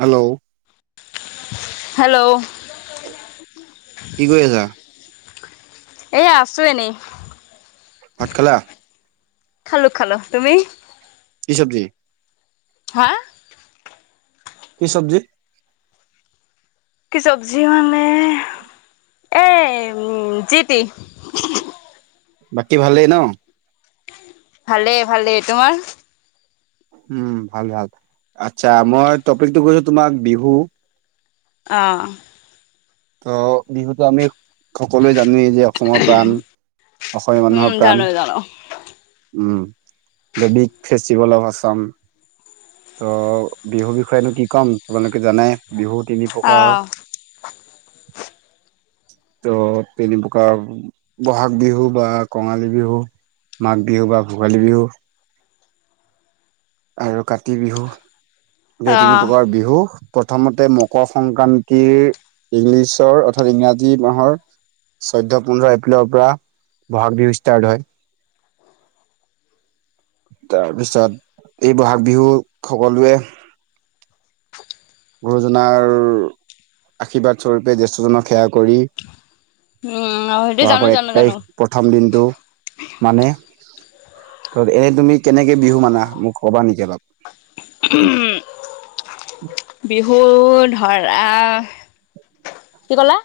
Hello. Hello. কি কৰি আছা? এয়া আছো এনেই। ভাত খালা? খালো খালো। তুমি? কি চব্জি? হা? কি চব্জি? কি চব্জি মানে, এ এম যি টি। বাকী ভালেই ন? ভালে, ভালে। তোমাৰ? উম, ভাল, ভাল। আত্চ্ছা, মই টপিকটো কৈছো তোমাক বিহু। অ। ত বিহুতো আমি সকলোৱে জানোৱেই যে অসমৰ প্ৰাণ, অসমীয়া উম মানুহৰ প্ৰাণ। জানো জানো um, the big festival of Assam. ত বিহুৰ বিষয়েনো কি ক'ম, তোমালোকে জানাই, বিহু তিনি অ প্ৰকাৰৰ। ত তিনি প্ৰকাৰ, বহাগ বিহু বা কঙালী বিহু। মাঘ বিহু বা ভোগালী বিহু। আৰু কাতি বিহু, এই তিনি অ', প্ৰকাৰৰ বিহু। প্ৰথমতে, মকৰ সংক্ৰান্তিৰ ইংলিছৰ অৰ্থাৎ ইংৰাজী মাহৰ চৈধ্য পোন্ধৰ এপ্ৰিলৰ পৰা বহাগ বিহু ষ্টাৰ্ট হয়। তাৰপিছত, এই বহাগ বিহু সকলোৱে গুৰুজনাৰ আশীৰ্বাদ স্বৰূপে জেষ্ঠজনক সেৱা কৰি উম সেইটো জানো বহাগৰ এক জানো জানো তাৰিখ প্ৰথম দিনটো মানে ত এ তুমি কেনেকে বিহু মানা মোক ক'বা নেকি অলপ? উম বিহু ধৰা কি ক'লা?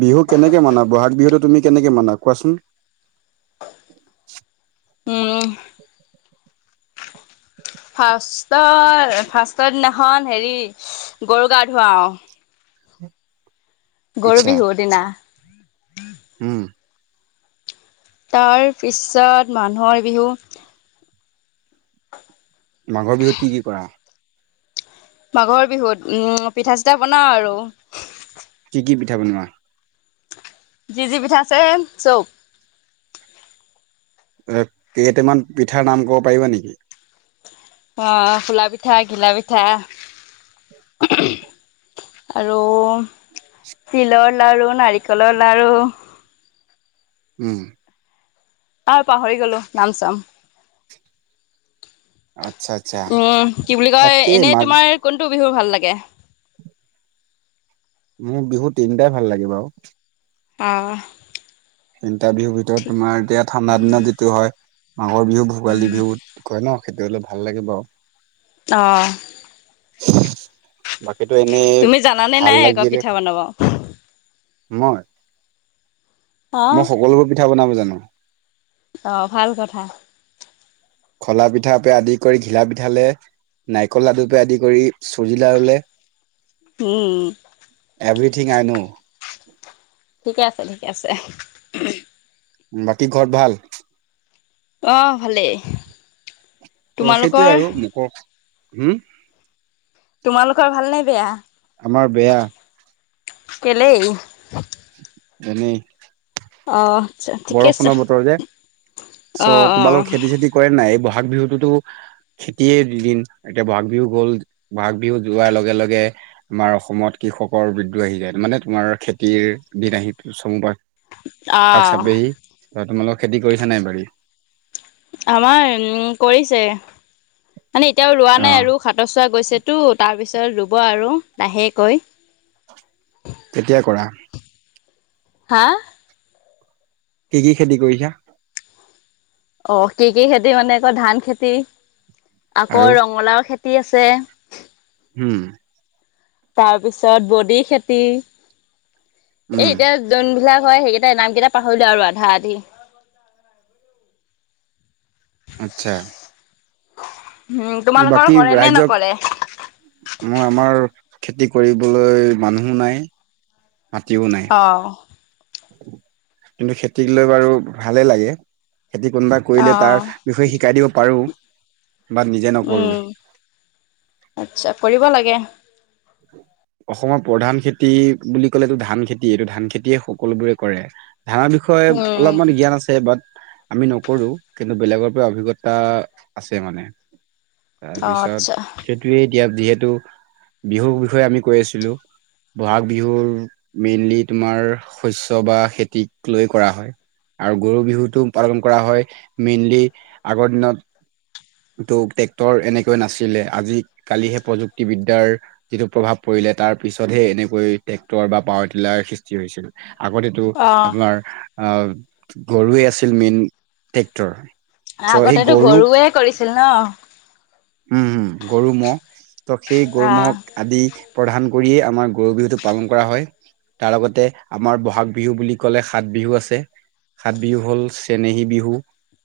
বিহু কেনেকে মানা, বহাগ বিহুটো তুমি কেনেকে মানা কোৱাচোন? উম ফাৰ্ষ্টৰ, ফাৰ্ষ্টৰ দিনাখন হেৰি, গৰু গা ধোৱাও। গৰু আচ্ছা বিহুৰ দিনা। উম। তাৰপিছত মানুহৰ বিহু। মাঘৰ বিহুত কি কি কৰা? মাঘৰ বিহুত উম, পিঠা-চিঠা বনাওঁ আৰু। কি কি পিঠা বনোৱা? যি যি পিঠা আছে, চব। এ কেইটামান পিঠাৰ নাম ক'ব পাৰিবা নেকি? অ'! ফুলা পিঠা, ঘিলা পিঠা। আৰু তিলৰ লাৰু, নাৰিকলৰ লাৰু। উম! আৰু পাহৰি গ'লোঁ, নাম-চাম। আচ্ছা আচ্ছা উম, কি বুলি কয়! তাকেই এনেই মাঘ তোমাৰ, কোনটো বিহু ভাল লাগে? মোৰ বিহু তিনিটাই ভাল লাগে বাৰু। অ'! তিনিটা বিহুৰ ভিতৰত ঠিক তোমাৰ, এতিয়া ঠাণ্ডাৰ দিনত যিটো হয়। মাঘৰ বিহুক ভোগালী বিহুত কয় ন'! সেইটো হ'লে ভাল লাগে বাৰু। অ'! [unintelligible] বাকীটো এনে, তুমি জানানে ভাল নাই আকৌ লাগিলে, পিঠা বনাব মই! অ মই সকলোবোৰ পিঠা বনাব জানোঁ। অ'! ভাল কথা। খলা পিঠা [unintelligible] আদি কৰি, ঘিলা পিঠালে। নাৰিকল লাডু [unintelligible] আদি কৰি চুজি লাৰুলে। উম! এভ্ৰিথিং আই ন'। ঠিকে আছে, ঠিকে আছে। বাকী ঘৰত ভাল? অ'! ভালে। অ''! সেইটোৱে আৰু। [unintelligible] হোঁ! তোমালোকৰ ভাল নে বেয়া? আমাৰ বেয়া। কেলেই? এনেই। অ'! আচ্ছা। ঠিকে আছে বৰষুণৰ বতৰ যে। অ চ' তোমালোক অ খেতি-চেতি কৰে নাই? ব'হাগ বিহুটোতো খেতিয়ে দুদিন, এতিয়া বহাগ বিহু গ'ল। বহাগ বিহু যোৱাৰ লগে, লগে আমাৰ অসমত কৃষকৰ বিদ্ৰোহ আহি যায়। মানে, তোমাৰ খেতিৰ দিন আহি, চমু পাই। [unintelligible] অ'! তোমালোক খেতি কৰিছে নাই বাৰী? আমাৰ উম, কৰিছে। মানে, এতিয়াও ৰোৱা অ নাই আৰু। হাতৰ চোৱা গৈছেতো, তাৰপিছত ৰোব আৰু লাহেকৈ। তেতিয়াই কৰা। হা! কি কি খেতি কৰিছা? অ'! কি কি খেতি মানে, আকৌ ধান খেতি, আকৌ আৰু ৰঙালাও খেতি আছে। উম! তাৰপিছত, বডি খেতি। এই উম এতিয়া, যোনবিলাক হয়, সেইকেইটা নাম কেইটা পাহৰিলোঁ আৰু আধা-আধি। আচ্ছা! হোঁ! তোমালোকৰ কৰে নে নকৰে? অ'! আমাৰ, খেতি কৰিবলৈ মানুহ নাই। মাটিও নাই। অ'! কিন্তু, খেতিক লৈ বাৰু ভালে লাগে। খেতি কোনোবা কৰিলে তাৰ বিশৈয়ে শিকাই দিব পাৰোঁ। বা নিজে উম, আচ্ছা কৰিব লাগে। অসমৰ প্ৰধান খেতি বুলি ক'লেটো ধান খেতি, এইটো ধান খেতিয়ে সকলোবোৰে কৰে। ধানৰ বিষয়ে উম অলপমান জ্ঞান আছে বাট আমি নকৰো, কিন্তু বেলেগৰ পৰা অভিজ্ঞতা আছে মানে। অ আচ্ছা তাৰপিছত সেইটোৱে এতিয়া যিহেতু, বিহুৰ বিষয়ে আমি কৈ আছিলো। বহাগ বিহুৰ মেইনলি তোমাৰ শস্য বা খেতিক লৈ কৰা হয়। আৰু গৰু বিহুতটো পালন কৰা হয়, মেইনলি আগৰ দিনত টো ট্ৰেক্টৰ এনেকৈ নাছিলে, আজি কালিহে প্ৰযুক্তি বিদ্যাৰ যিটো প্ৰভাৱ পৰিলে তাৰ পিছতহে এনেকৈ ট্ৰেক্টৰ বা পাৱাৰ টিলাৰ সৃষ্টি হৈছিল। আগতেটো টো অ আপোনাৰ অ', গৰুৱে আছিল মেইন ট্ৰেক্টৰ। চ' সেই আগতেটো গৰুক গৰুৱে কৰিছিল ন'? উম, হুম, গৰু ম'হ ত' সেই গৰু অ ম'হক আদি প্ৰধান কৰিয়ে আমাৰ গৰু বিহুটো পালন কৰা হয়। তাৰ লগতে আমাৰ বহাগ বিহু বুলি কলে সাত বিহু আছে। সাত বিহু হ'ল চেনেহী বিহু,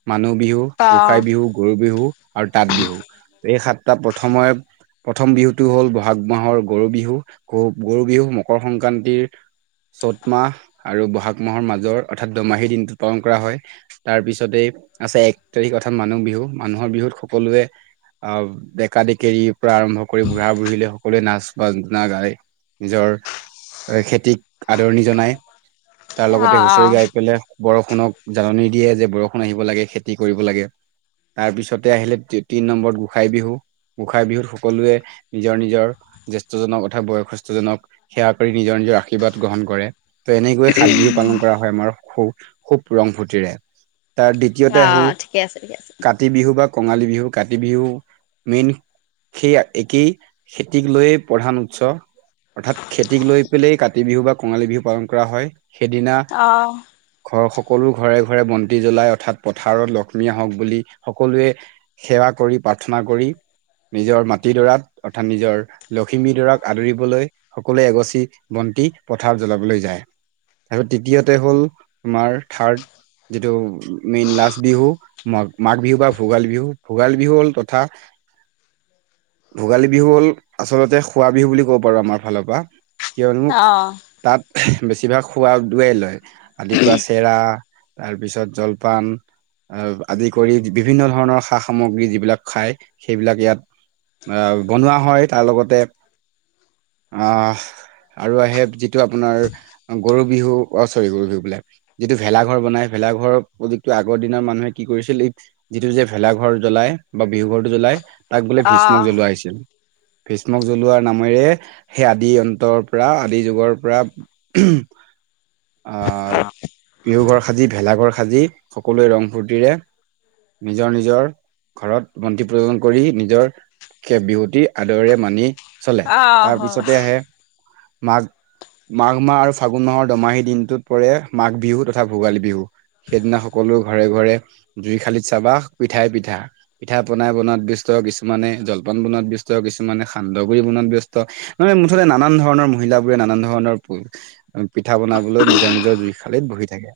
মানুহ বিহু অ গোসাই বিহু, গৰু বিহু আৰু তাঁত বিহু। [inaudible] এই সাতটা প্ৰথমে প্ৰথম বিহুটো হ'ল বহাগ মাহৰ গৰু বিহু, গ-গৰু বিহু মকৰ সংক্ৰান্তিৰ চ'ত মাহ আৰু বহাগ মাহৰ মাজৰ অৰ্থাৎ দোমাহীৰ দিনটোত পালন কৰা হয়। তাৰ পিছতেই আছে এক তাৰিখ, অৰ্থাৎ মানুহ বিহু মানুহৰ বিহুত সকলোৱে অ', দেকা-দেকেৰি পৰা আৰম্ভ কৰি বুঢ়া-বুঢ়ী লৈ সকলোৱে নাচ-বগনা গাই নিজৰ খেতিক আদৰণি জনাই। তাৰ লগতে অ', হুঁচৰি অ'। গাই পেলাই বৰষুণক জাননী দিয়ে যে বৰষুণ আহিব লাগে খেতি কৰিব লাগে। তাৰ পিছতে আহিলে তিনি নম্বৰত গোসাই বিহু। গোঁসাই বিহুত সকলোৱে নিজৰ নিজৰ জ্যেষ্ঠ জনক অথাৎ বয়সস্থ জনক সেৱা কৰি নিজৰ আৰ্শীৰ্বাদ গ্ৰহণ কৰে। ত' এনেকৈয়ে সাত বিহু পালন কৰা হয় আমাৰ খু-খুব ৰং ফূৰ্তিৰে। তাৰ দ্বিতীয়তে আহো অ', ঠিকে আছে, ঠিকে আছে। কাতি বিহু বা কঙালী বিহু কাতি বিহু মেইন সেইয়া একেই খেতিক লৈয়ে প্ৰধান উৎস। অৰ্থাৎ খেতিক লৈ পেলাই কাতি বিহু বা কঙালী বিহু পালন কৰা হয়, সেইদিনা অ', ঘৰ সকলো ঘৰে ঘৰে বন্তি জ্বলাই অৰ্থাৎ পথাৰত লক্ষ্মী আহক বুলি সকলোৱে সেৱা কৰি প্ৰাৰ্থনা কৰি নিজৰ মাটিডৰাক অৰ্থাৎ নিজৰ লখিমীডৰাক আদৰিবলৈ সকলোৱে এগছি বন্তি পথাৰ জ্বলাবলৈ যায়। আৰু তৃতীয়তে হ'ল তোমাৰ থাৰ্ড যিটো মেইন লাষ্ট বিহুৰ মাঘ মাঘ বিহুৰ বা ভোগালী বিহু, ভোগালী বিহুৰ হ'ল তথা ভোগালী বিহুৰ হ'ল আচলতে খোৱা বিহুৰ বুলি ক'ব পাৰোঁ আমাৰ ফালৰ পৰা। কিয়নো অ', তাত বেছিভাগ খোৱাাদ দোৱাই লয় আদিৰ পৰা চেৰা তাৰ পিছত জলপান আদি কৰি বিভিন্ন ধৰণৰ সা-সামগ্ৰী যিবিলাক খাই সেইবিলাক ইয়াত আহ, বনোৱা হয় তাৰ লগতে অঁ আৰু আহে যিটো আপোনাৰ গৰু বিহু অ চৰি গৰু বিহু বুলে যিটো ভেলাঘৰ বনাই ভেলাঘৰৰ প্ৰযুক্তটো আগৰ দিনৰ মানুহে কি কৰিছিল এই যিটো যে ভেলাঘৰ জ্বলাই বা বিহু ঘৰটো জ্বলাই তাক বোলে অ', ভীষ্মক জ্বলোৱা হৈছিল ভ্ৰীষ্মক জ্বলোৱা নামেৰে সেই আদি অন্তৰ পৰা আদি যুগৰ পৰা [inaudible] বিহুৰ ঘৰ সাজি ভেলাঘৰ সাজি সকলোৱে ৰং ফূৰ্তিৰে নিজৰ নিজৰ ঘৰত বন্তি প্ৰদজন কৰি নিজৰ শেষ বিহুতি আদৰেৰে মানি চলে অ', তাৰপিছতে আহে মাক মাঘ মাহ আৰু ফাগুন মাহৰ দমাহী দিনটোত পৰে মাঘ বিহু তথা ভোগালী বিহু সেইদিনা সকলো ঘৰে ঘৰে জুই খালীত চাবা পিঠাই পিঠা পিঠা পনাই বনোৱাত ব্যস্ত কিছুমানে জলপান বনোৱাত ব্যস্ত কিছুমানে সান্দগুৰি বনাত ব্যস্ত মুঠতে নানান মহিলা বোৰে নানা ধৰণ প পিঠা বনাবলৈ নিজৰ নিজৰ জুইশালিত বহি থাকে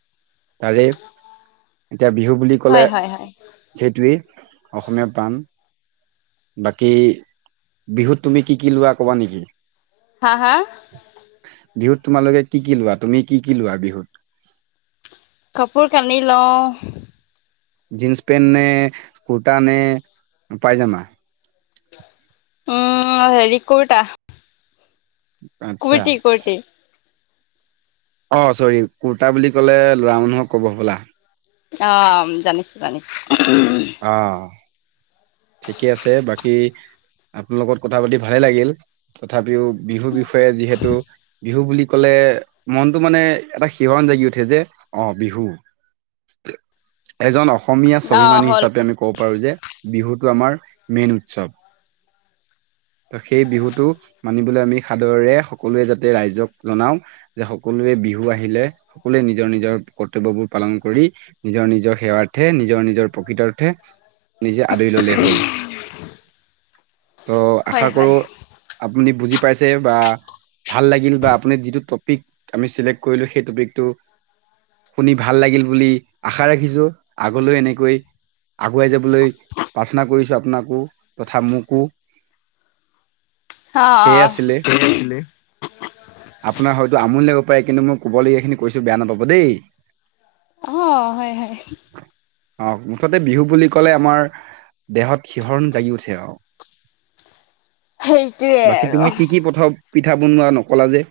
তাৰে এতিয়া বিহু বুলি ক'লে হয় হয় হয় সেইটোৱেই অসমীয়া প্ৰাণ বাকী বিহুত তুমি কি কি লোৱা ক'বা নেকি হা- হা? বিহুত তোমালোকে কি- কি লোৱা, তুমি কি কি লোৱা বিহুত? কাপোৰ কানি লওঁ। জীনছ পেণ্ট নে কুৰ্তা নে প্যায়জমা? উম, হেৰি কুৰটা। আচ্ছা। কুৰ্টি- কুৰ্তি। অঁ, চৰি কুৰ্তা বুলি ক'লে, ল'ৰা মানুহক কব হবলা। অ, জানিছোঁ- জানিছোঁ। অ। ঠিকে আছে, বাকী আপোনাৰ লগত কথা পাতি ভালে লাগিল। তথাপিও বিহু- বিহু বিষয়ে যিহেতু বিহু বুলি ক'লে মনটো, মানে এটা শিহৰন জাগি উঠে যে অ, বিহু এজন অসমীয়া অ', স্বাভিমানী হ'ল, হিচাপে আমি কব পাৰো যে, বিহুত টো আমাৰ মেইন উৎসৱ। ত, সেই বিহুতটো মানিবলৈ আমি সাদৰেৰে সকলোৱে যাতে ৰাইজক জনাও। যে, সকলোৱে বিহু আহিলে সকলোৱে নিজৰ নিজৰ কৰ্তব্যবোৰ পালন কৰি নিজৰ- নিজৰ সেৱাৰ্থে, নিজৰ- নিজৰ প্ৰকৃতাৰ্থে নিজে আদৰি ললে হল। অ, ত' আশা হয়, কৰো হয়, আপুনি বুজি পাইছে বা ভাল লাগিল বা আপুনি যিটো টপিক আমি চিলেক্ট কৰিলো। সেই টপিকটো শুনি ভাল লাগিল বুলি আশা ৰাখিছো। আগলৈ এনেকৈ আগুৱাই যাবলৈ প্ৰাৰ্থনা কৰিছোঁ আপোনাকো। তথা মোকো অ- সেয়ে অ। আছিলে আপোনাৰ হয়তো আমনি লাগিব পাৰে। কিন্তু মোৰ কবলগীয়াখিনি কৈছো বেয়া নাপাব দেই। অঁ, হয়- হয়। অ, মুঠতে বিহু বুলি কলে আমাৰ দেহত শিহৰণ জাগি উঠে আৰু। সেইটোৱে বাকী আৰু। তুমি কি কি প্ৰথ পিঠা বনোৱা নকলা যে?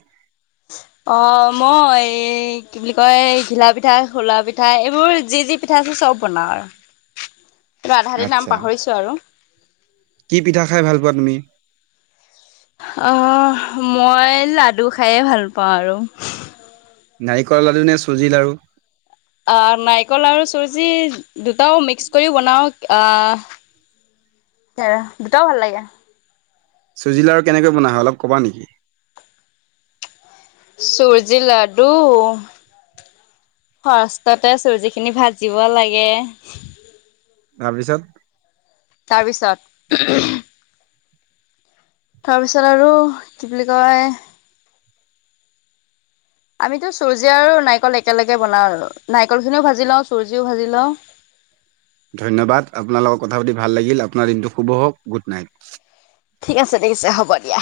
অ মই এই কি বুলি কয়, ঘিলা পিঠা, খলা পিঠা, এইবোৰ যি যি পিঠা আছে চব বনাওঁ আৰু। [inaudible] আধা আধি নাম আচ্ছা পাহৰিছো আৰু। কি পিঠা খাই ভাল পোৱা তুমি? আহ মই লাডু খায়ে ভাল পাওঁ আৰু। নাৰিকলৰ লাডু নে চুজি লাৰু? আহ নাৰিকল আৰু চুজি দুটাও মিক্স কৰিও বনাওঁ আহ দুটাও ভাল লাগে। চুজিলা আৰু কেনেকৈ বনায় হয়, অলপ কবা নেকি? চুজি লাডু ফাৰ্ষ্টততে চুজি খিনি ভাজিব লাগে তাৰপিছত? তাৰপিছত? তাৰপিছত আৰু কি বুলি কয় আমিতো চুজি আৰু নাৰিকল একেলগে বনাওঁ আৰু। নাৰিকল খিনিও ভাজি লওঁ, চুজিও ভাজি লওঁ। ধন্যবাদ! আপোনাৰ লগত কথা পাতি ভাল লাগিল। আপোনাৰ দিনটো শুভ হওঁক। Good night. ঠিক আছে, ঠিক আছে হ'ব দিয়া।